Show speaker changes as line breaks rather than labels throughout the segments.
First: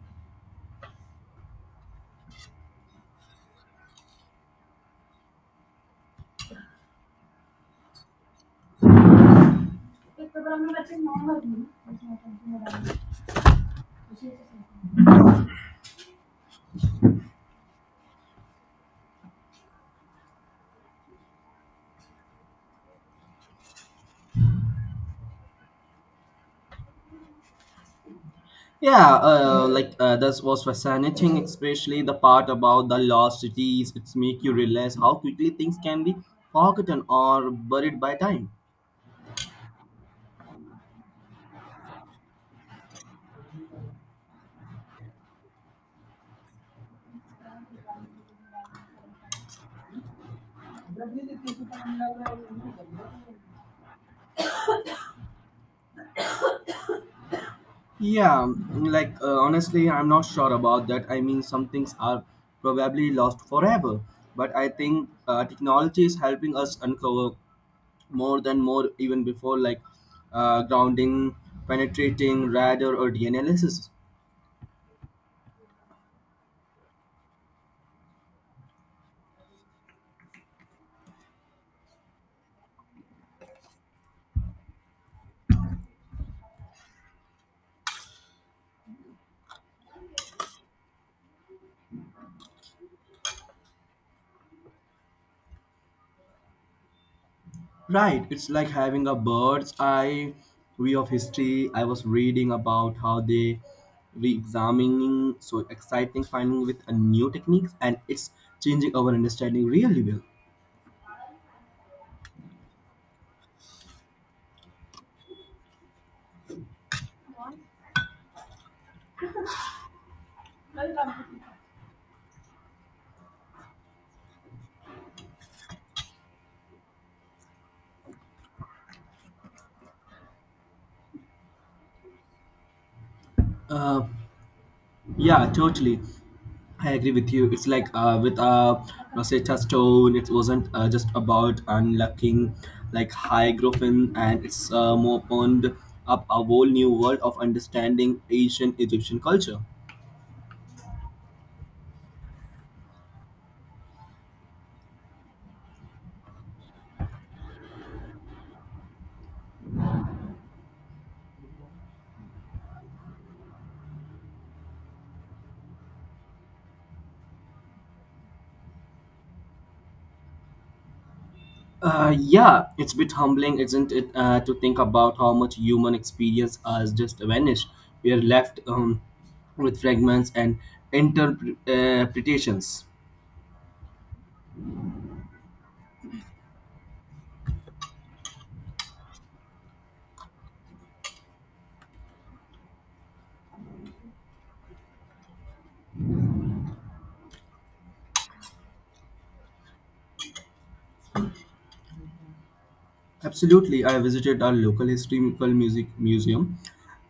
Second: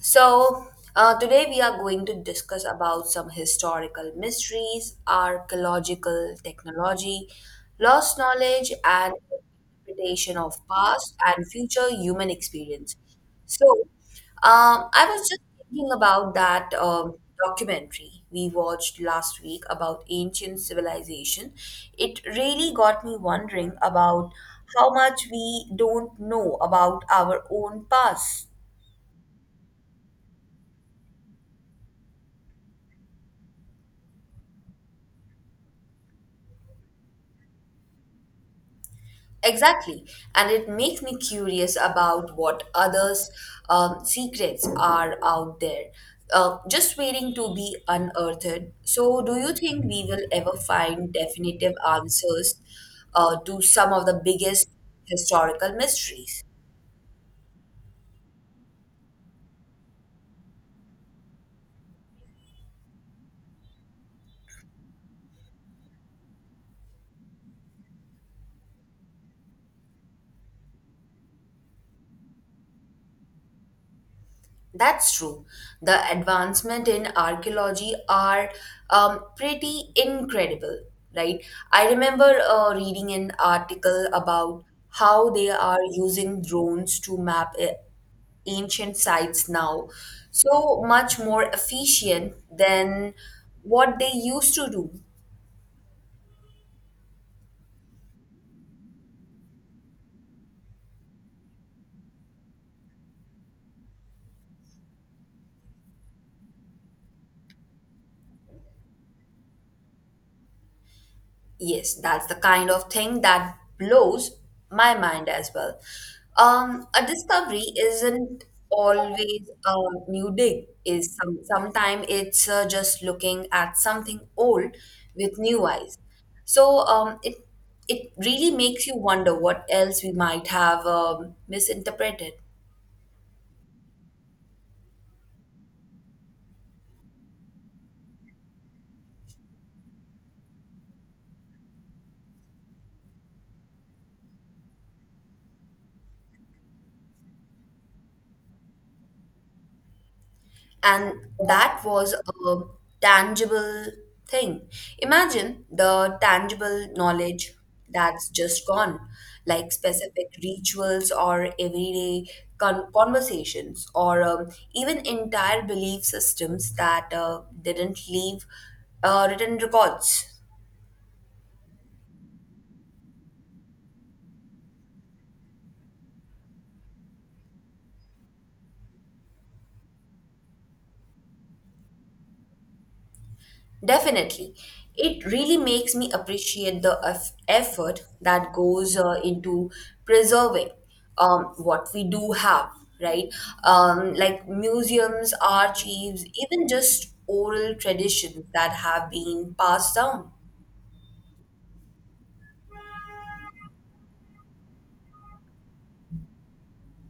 So, today we are going to discuss about some historical mysteries, archaeological technology, lost knowledge, and interpretation of past and future human experience. So, I was just thinking about that documentary we watched last week about ancient civilization. It really got me wondering about how much we don't know about our own past.
Yeah, this was fascinating, especially the part about the lost cities. It's make you realize how quickly things can be forgotten or buried by time.
Exactly. And it makes me curious about what others' secrets are out there, just waiting to be unearthed. So, do you think we will ever find definitive answers to some of the biggest historical mysteries?
Yeah, honestly, I'm not sure about that. I mean, some things are probably lost forever, but I think technology is helping us uncover more than more even before like grounding, penetrating, radar, or DNA analysis.
That's true. The advancement in archaeology are pretty incredible, right? I remember reading an article about how they are using drones to map ancient sites now, so much more efficient than what they used to do.
Right, it's like having a bird's eye view of history. I was reading about how they re-examining so exciting finding with a new techniques and it's changing our understanding really well.
Yes, that's the kind of thing that blows my mind as well. A discovery isn't always a new dig. Is some sometimes it's just looking at something old with new eyes. So it really makes you wonder what else we might have misinterpreted.
Uh, yeah, totally. I agree with you. It's like with Rosetta Stone, it wasn't just about unlocking like hieroglyphin, and it's more opened up a whole new world of understanding ancient Egyptian culture.
And that was a tangible thing. Imagine the tangible knowledge that's just gone, like specific rituals or everyday conversations, or even entire belief systems that didn't leave written records.
Yeah, it's a bit humbling, isn't it, to think about how much human experience has just vanished. We are left with fragments and interpretations.
Definitely. It really makes me appreciate the effort that goes into preserving what we do have, right? Like museums, archives, even just oral traditions that have been passed down.
Absolutely, I visited our local historical music museum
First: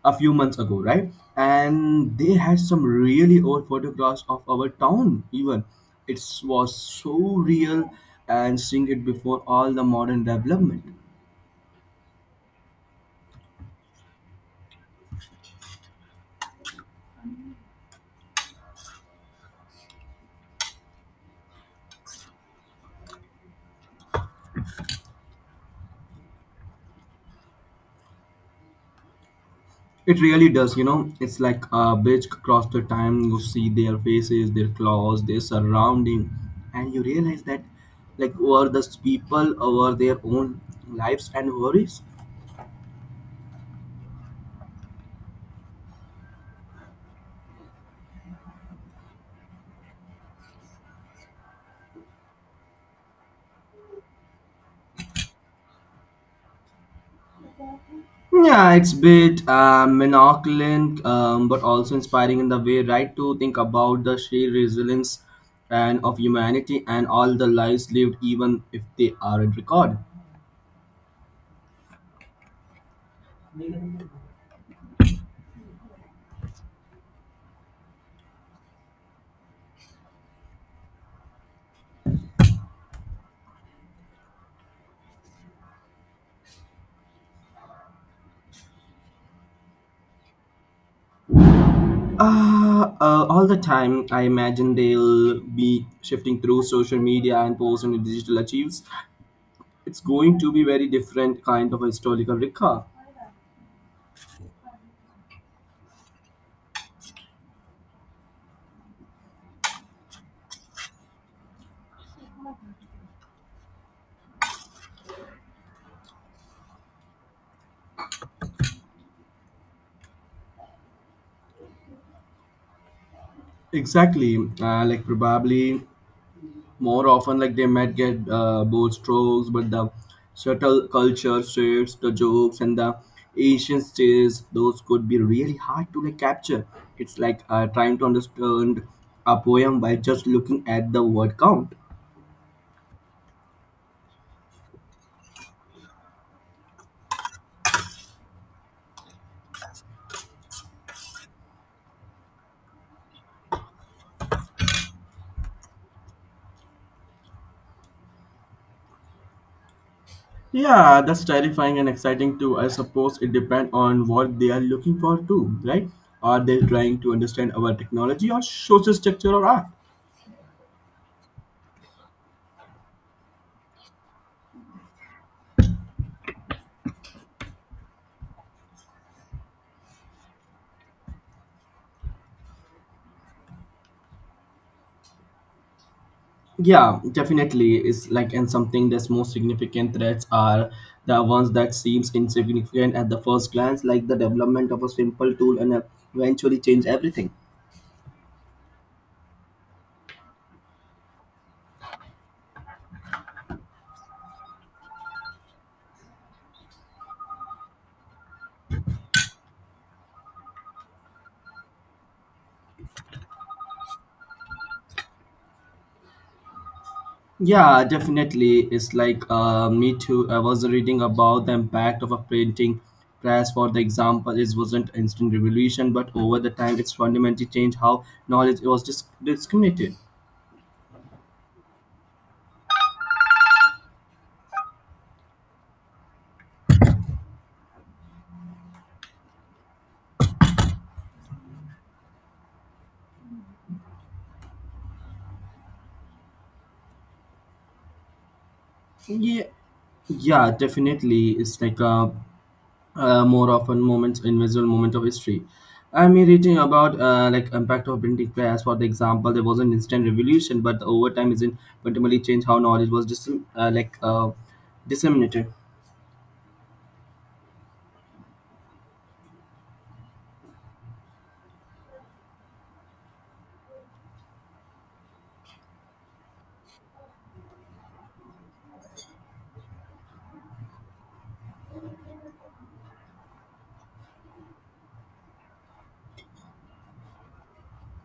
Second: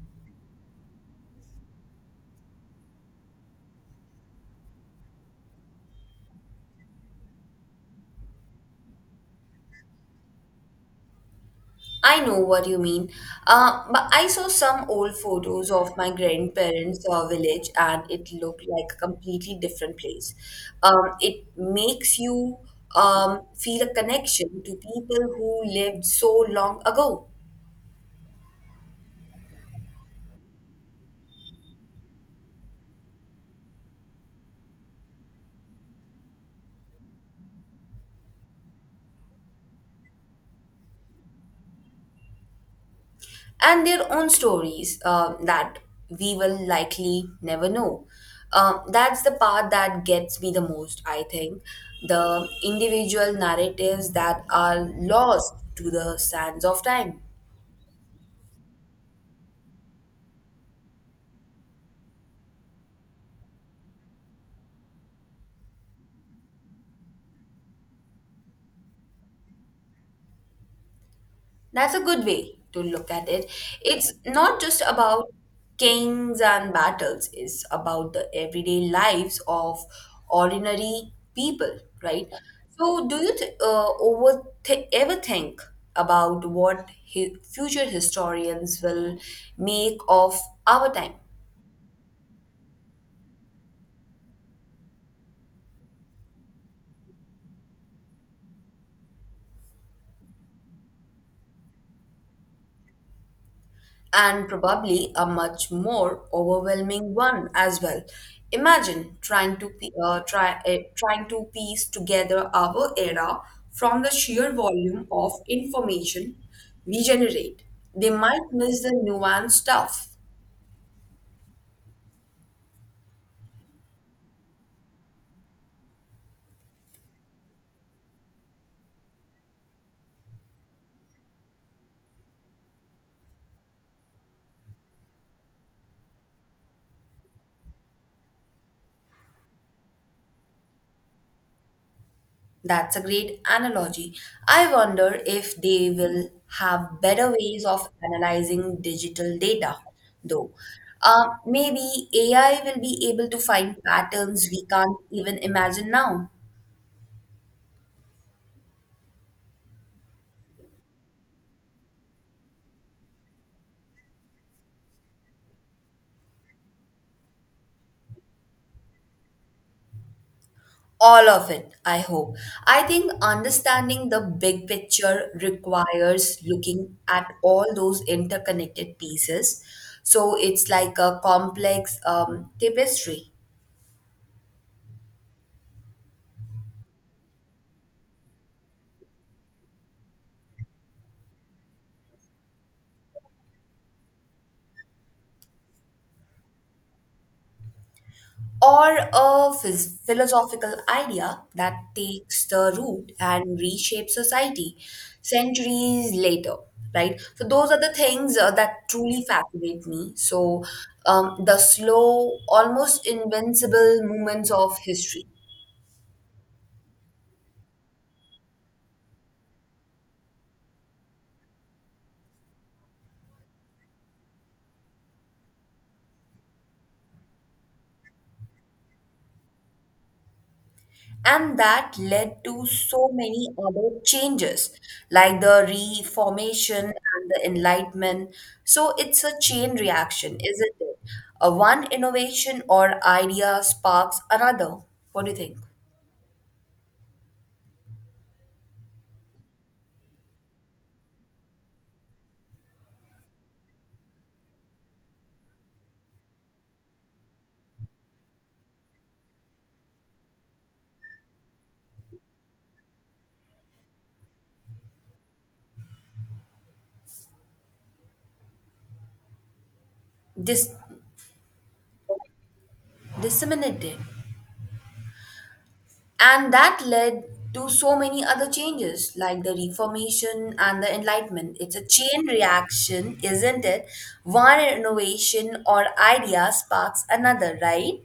a few months ago, right? And they had some really old photographs of our town. Even it was so real and seeing it before all the modern development.
I know what you mean. But I saw some old photos of my grandparents' village and it looked like a completely different place. It makes you feel a connection to people who lived so long ago
It really does, you know. It's like a bridge across the time. You see their faces, their claws, their surrounding, and you realize that, like, were these people over their own lives and worries?
and their own stories that we will likely never know. That's the part that gets me the most, I think. The individual narratives that are lost to the sands of time.
Yeah, it's bit monoculant, but also inspiring in the way, right, to think about the sheer resilience and of humanity and all the lives lived, even if they aren't recorded.
That's a good way to look at it. It's not just about kings and battles, it's about the everyday lives of ordinary people, right? So, do you th- over th- ever think about what future historians will make of our time?
All the time, I imagine they'll be shifting through social media and posts and digital achieves. It's going to be very different kind of historical recall.
And probably a much more overwhelming one as well. Imagine trying to piece together our era from the sheer volume of information we generate. They might miss the nuanced stuff.
Exactly, like probably more often, like they might get bold strokes, but the subtle culture shifts, the jokes and the Asian stays, those could be really hard to like capture. It's like trying to understand a poem by just looking at the word count.
That's a great analogy. I wonder if they will have better ways of analyzing digital data, though. Maybe AI will be able to find patterns we can't even imagine now.
Yeah, that's terrifying and exciting too. I suppose it depends on what they are looking for too, right? Are they trying to understand our technology or social structure or art?
All of it, I hope. I think understanding the big picture requires looking at all those interconnected pieces. So it's like a complex tapestry.
Yeah, definitely. It's like and something that's most significant threats are the ones that seems insignificant at the first glance, like the development of a simple tool and eventually change everything.
Or a philosophical idea that takes the root and reshapes society centuries later, right? So those are the things that truly fascinate me. So the slow almost invincible movements of history.
Yeah, definitely. It's like me too. I was reading about the impact of a printing press, for the example. It wasn't instant revolution, but over the time, it's fundamentally changed how knowledge was discriminated.
And that led to so many other changes, like the Reformation and the Enlightenment. So it's a chain reaction, isn't it? A one innovation or idea sparks another. What do you think?
Yeah, yeah, definitely. It's like a more often moment, invisible moment of history. I mean, reading about like impact of printing press, for the example, there was an instant revolution, but the overtime isn't fundamentally changed how knowledge was uh, like uh, disseminated.
Dis- Disseminated. And that led to so many other changes, like the Reformation and the Enlightenment. It's a chain reaction, isn't it? One innovation or idea sparks another, right?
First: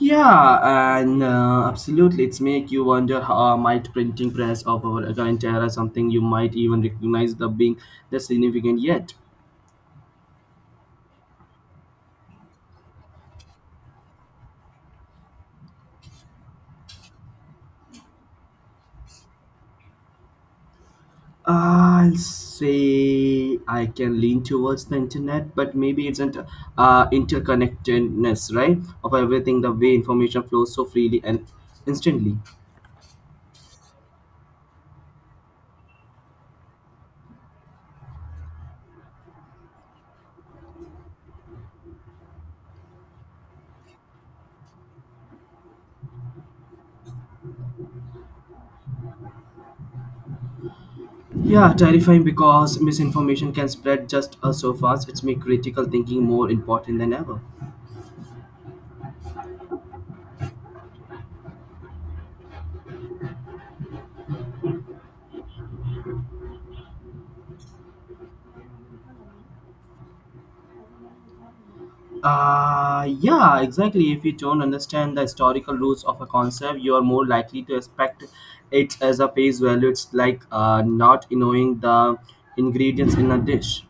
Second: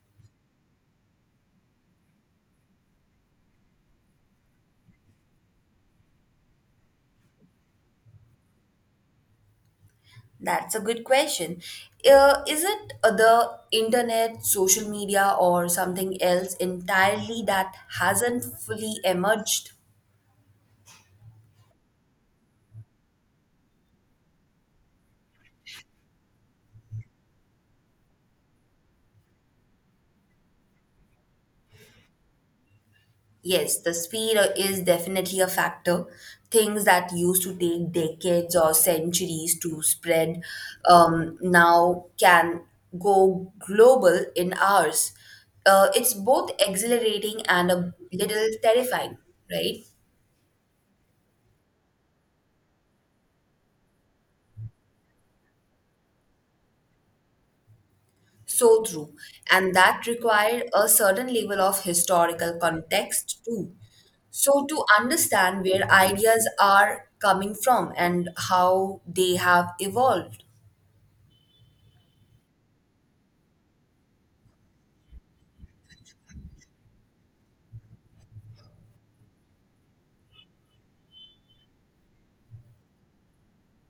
Yeah, and absolutely, it's make you wonder how might printing press of our current era something you might even recognize the being the significant yet.
That's a good question. Is it the internet, social media, or something else entirely that hasn't fully emerged?
I'll say I can lean towards the internet, but maybe it's not interconnectedness, right, of everything the way information flows so freely and instantly.
Yes, the speed is definitely a factor. Things that used to take decades or centuries to spread now can go global in hours. It's both exhilarating and a little terrifying, right?
Yeah, terrifying because misinformation can spread just so fast. It's make critical thinking more important than ever.
So true. And that required a certain level of historical context too. So to understand where ideas are coming from and how they have evolved
Yeah, exactly. If you don't understand the historical roots of a concept, you are more likely to expect it as a face value. It's like not knowing the ingredients in a dish.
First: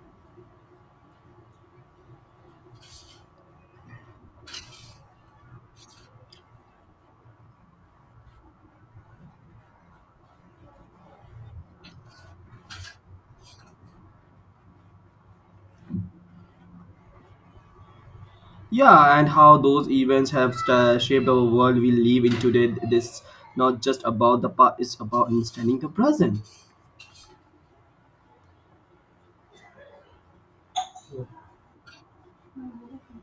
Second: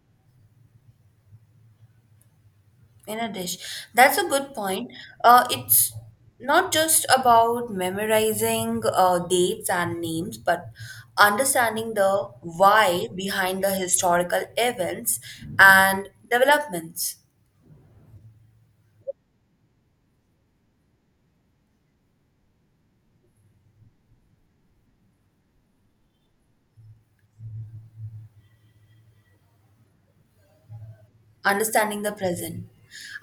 in a dish. That's a good point. It's not just about memorizing dates and names, but understanding the why behind the historical events and developments.
Yeah, and how those events have sta shaped our world we live in today. This not just about the past; it's about understanding the present.
Understanding the present.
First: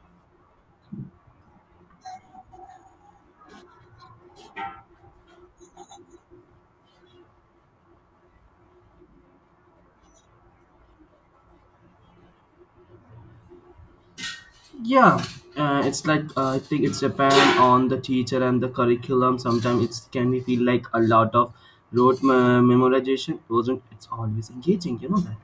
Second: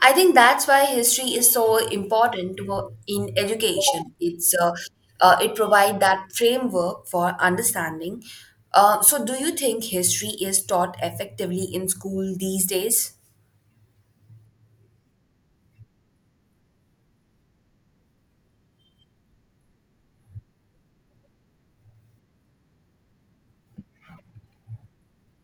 I think that's why history is so important to, in education. It provides that framework for understanding. So, do you think history is taught effectively in school these days?
Yeah, it's like I think it's depend on the teacher and the curriculum. Sometimes it can be feel like a lot of rote memorization wasn't. It's always engaging, you know that.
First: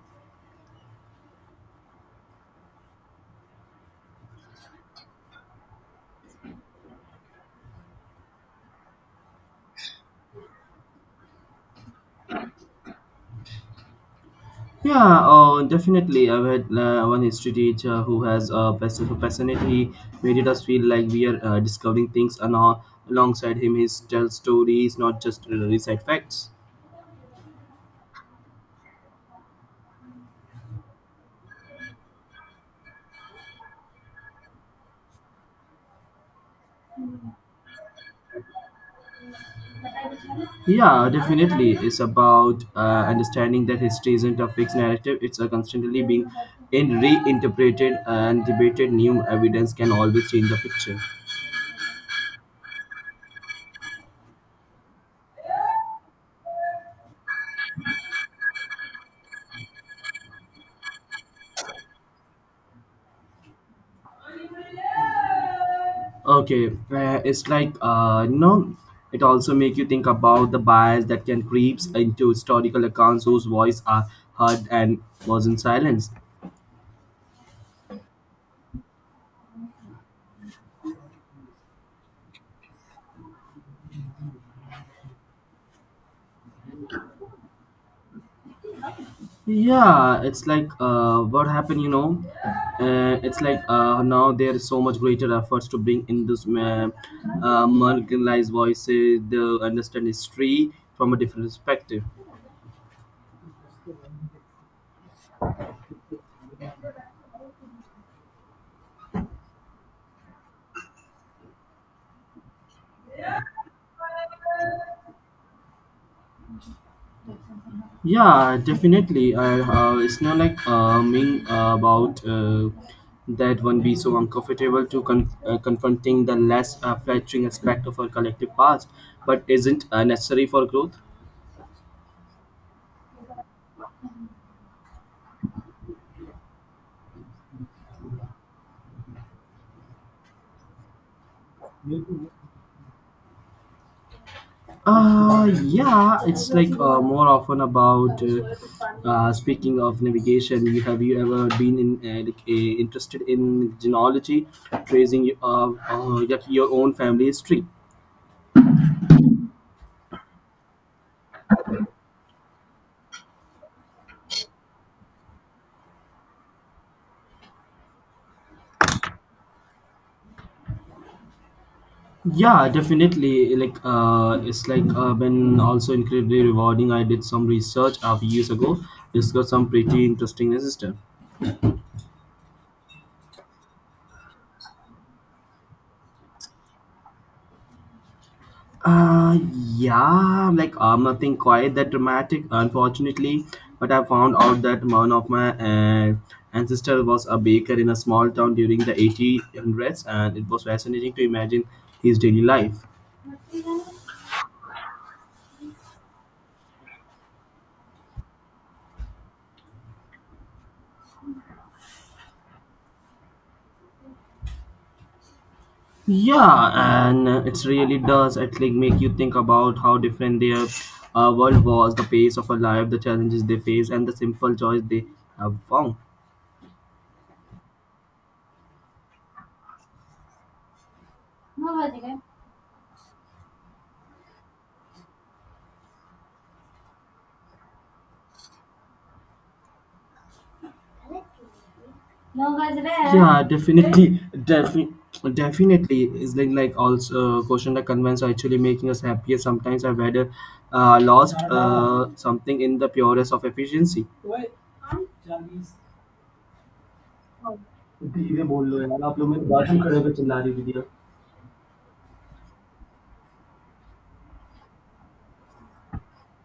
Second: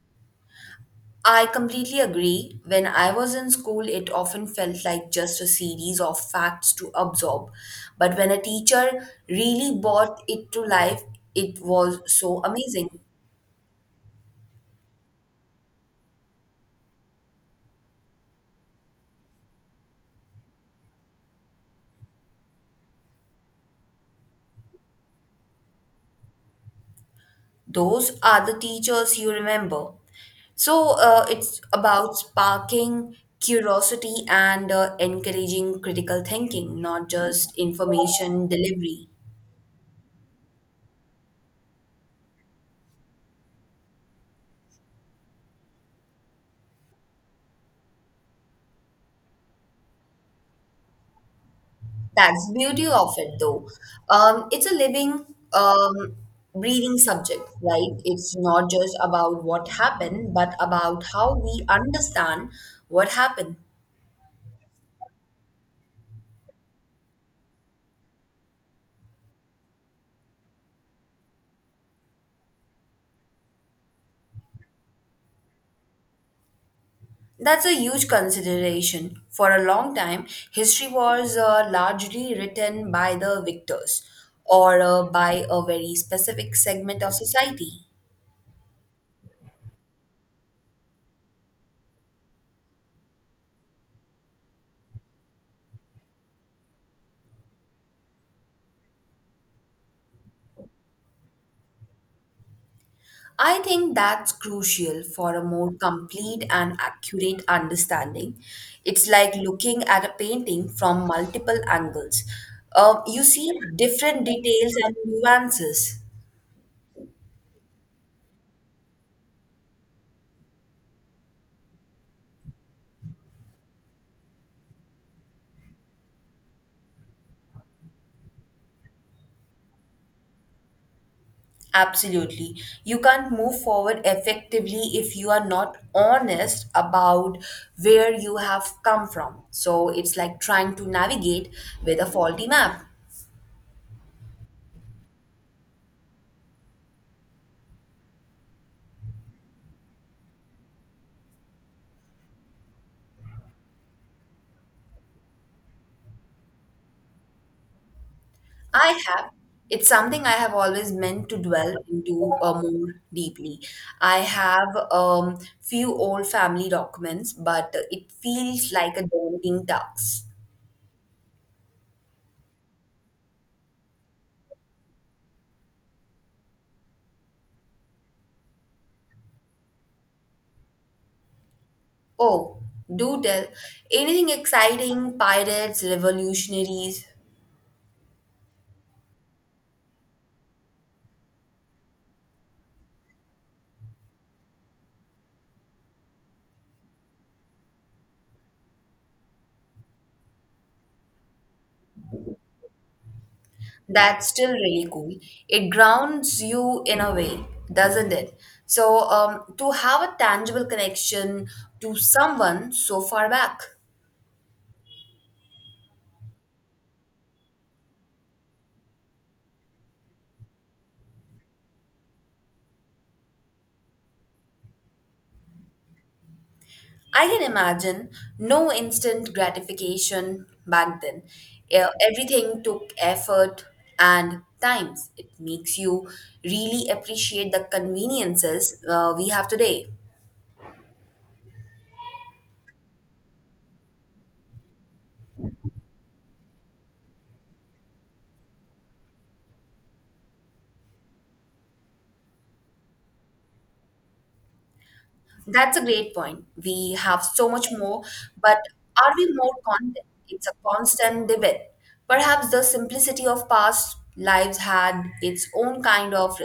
I completely agree. When I was in school, it often felt like just a series of facts to absorb. But when a teacher really brought it to life, it was so amazing.
Yeah, oh, definitely. I've had one history teacher who has a personality made us feel like we are discovering things and all. Alongside him, he tells stories, not just recite facts.
Those are the teachers you remember. So it's about sparking curiosity and encouraging critical thinking, not just information delivery.
Yeah, definitely. It's about understanding that history isn't a fixed narrative. It's constantly being in reinterpreted and debated. New evidence can always change the picture.
That's the beauty of it, though. It's a living, um, breathing subject, right? It's not just about what happened, but about how we understand what happened.
Okay, it's like you know, it also make you think about the bias that can creeps into historical accounts whose voice are heard and wasn't silenced.
That's a huge consideration. For a long time, history was largely written by the victors or by a very specific segment of society.
Yeah, it's like what happened, you know. It's like now there is so much greater efforts to bring in this marginalized voices, the understand history from a different perspective.
I think that's crucial for a more complete and accurate understanding. It's like looking at a painting from multiple angles. You see different details and nuances.
Yeah, definitely. It's not like mean about that one be so uncomfortable to confronting the less flattering aspect of our collective past, but isn't necessary for growth.
Absolutely. You can't move forward effectively if you are not honest about where you have come from. So it's like trying to navigate with a faulty map.
Yeah, it's like more often about. Speaking of navigation, you have you ever been in interested in genealogy, tracing like your own family history?
I have. It's something I have always meant to dwell into more deeply. I have few old family documents, but it feels like a daunting task.
Yeah, definitely. Like it's like been also incredibly rewarding. I did some research a few years ago, discovered some pretty interesting system.
Oh, do tell. Anything exciting? Pirates, revolutionaries?
Uh, yeah, like nothing quite that dramatic, unfortunately. But I found out that one of my ancestor was a baker in a small town during the 1800s, and it was fascinating to imagine his daily life.
That's still really cool. It grounds you in a way, doesn't it? So, to have a tangible connection to someone so far back.
Yeah, and it's really does it like make you think about how different their world was, the pace of a life, the challenges they face, and the simple joys they have found.
I can imagine no instant gratification back then. Eh, everything took effort and times. It makes you really appreciate the conveniences we have today.
Yeah, definitely is like also question that convince are actually making us happier. Sometimes I've had lost something in the purest of efficiency.
That's a great point. We have so much more,
धीरे
but
बोल लो यार
are
आप लोग
we
मेरी
more content?
बात
It's
he
a constant debate. Perhaps the simplicity of past lives had its own kind of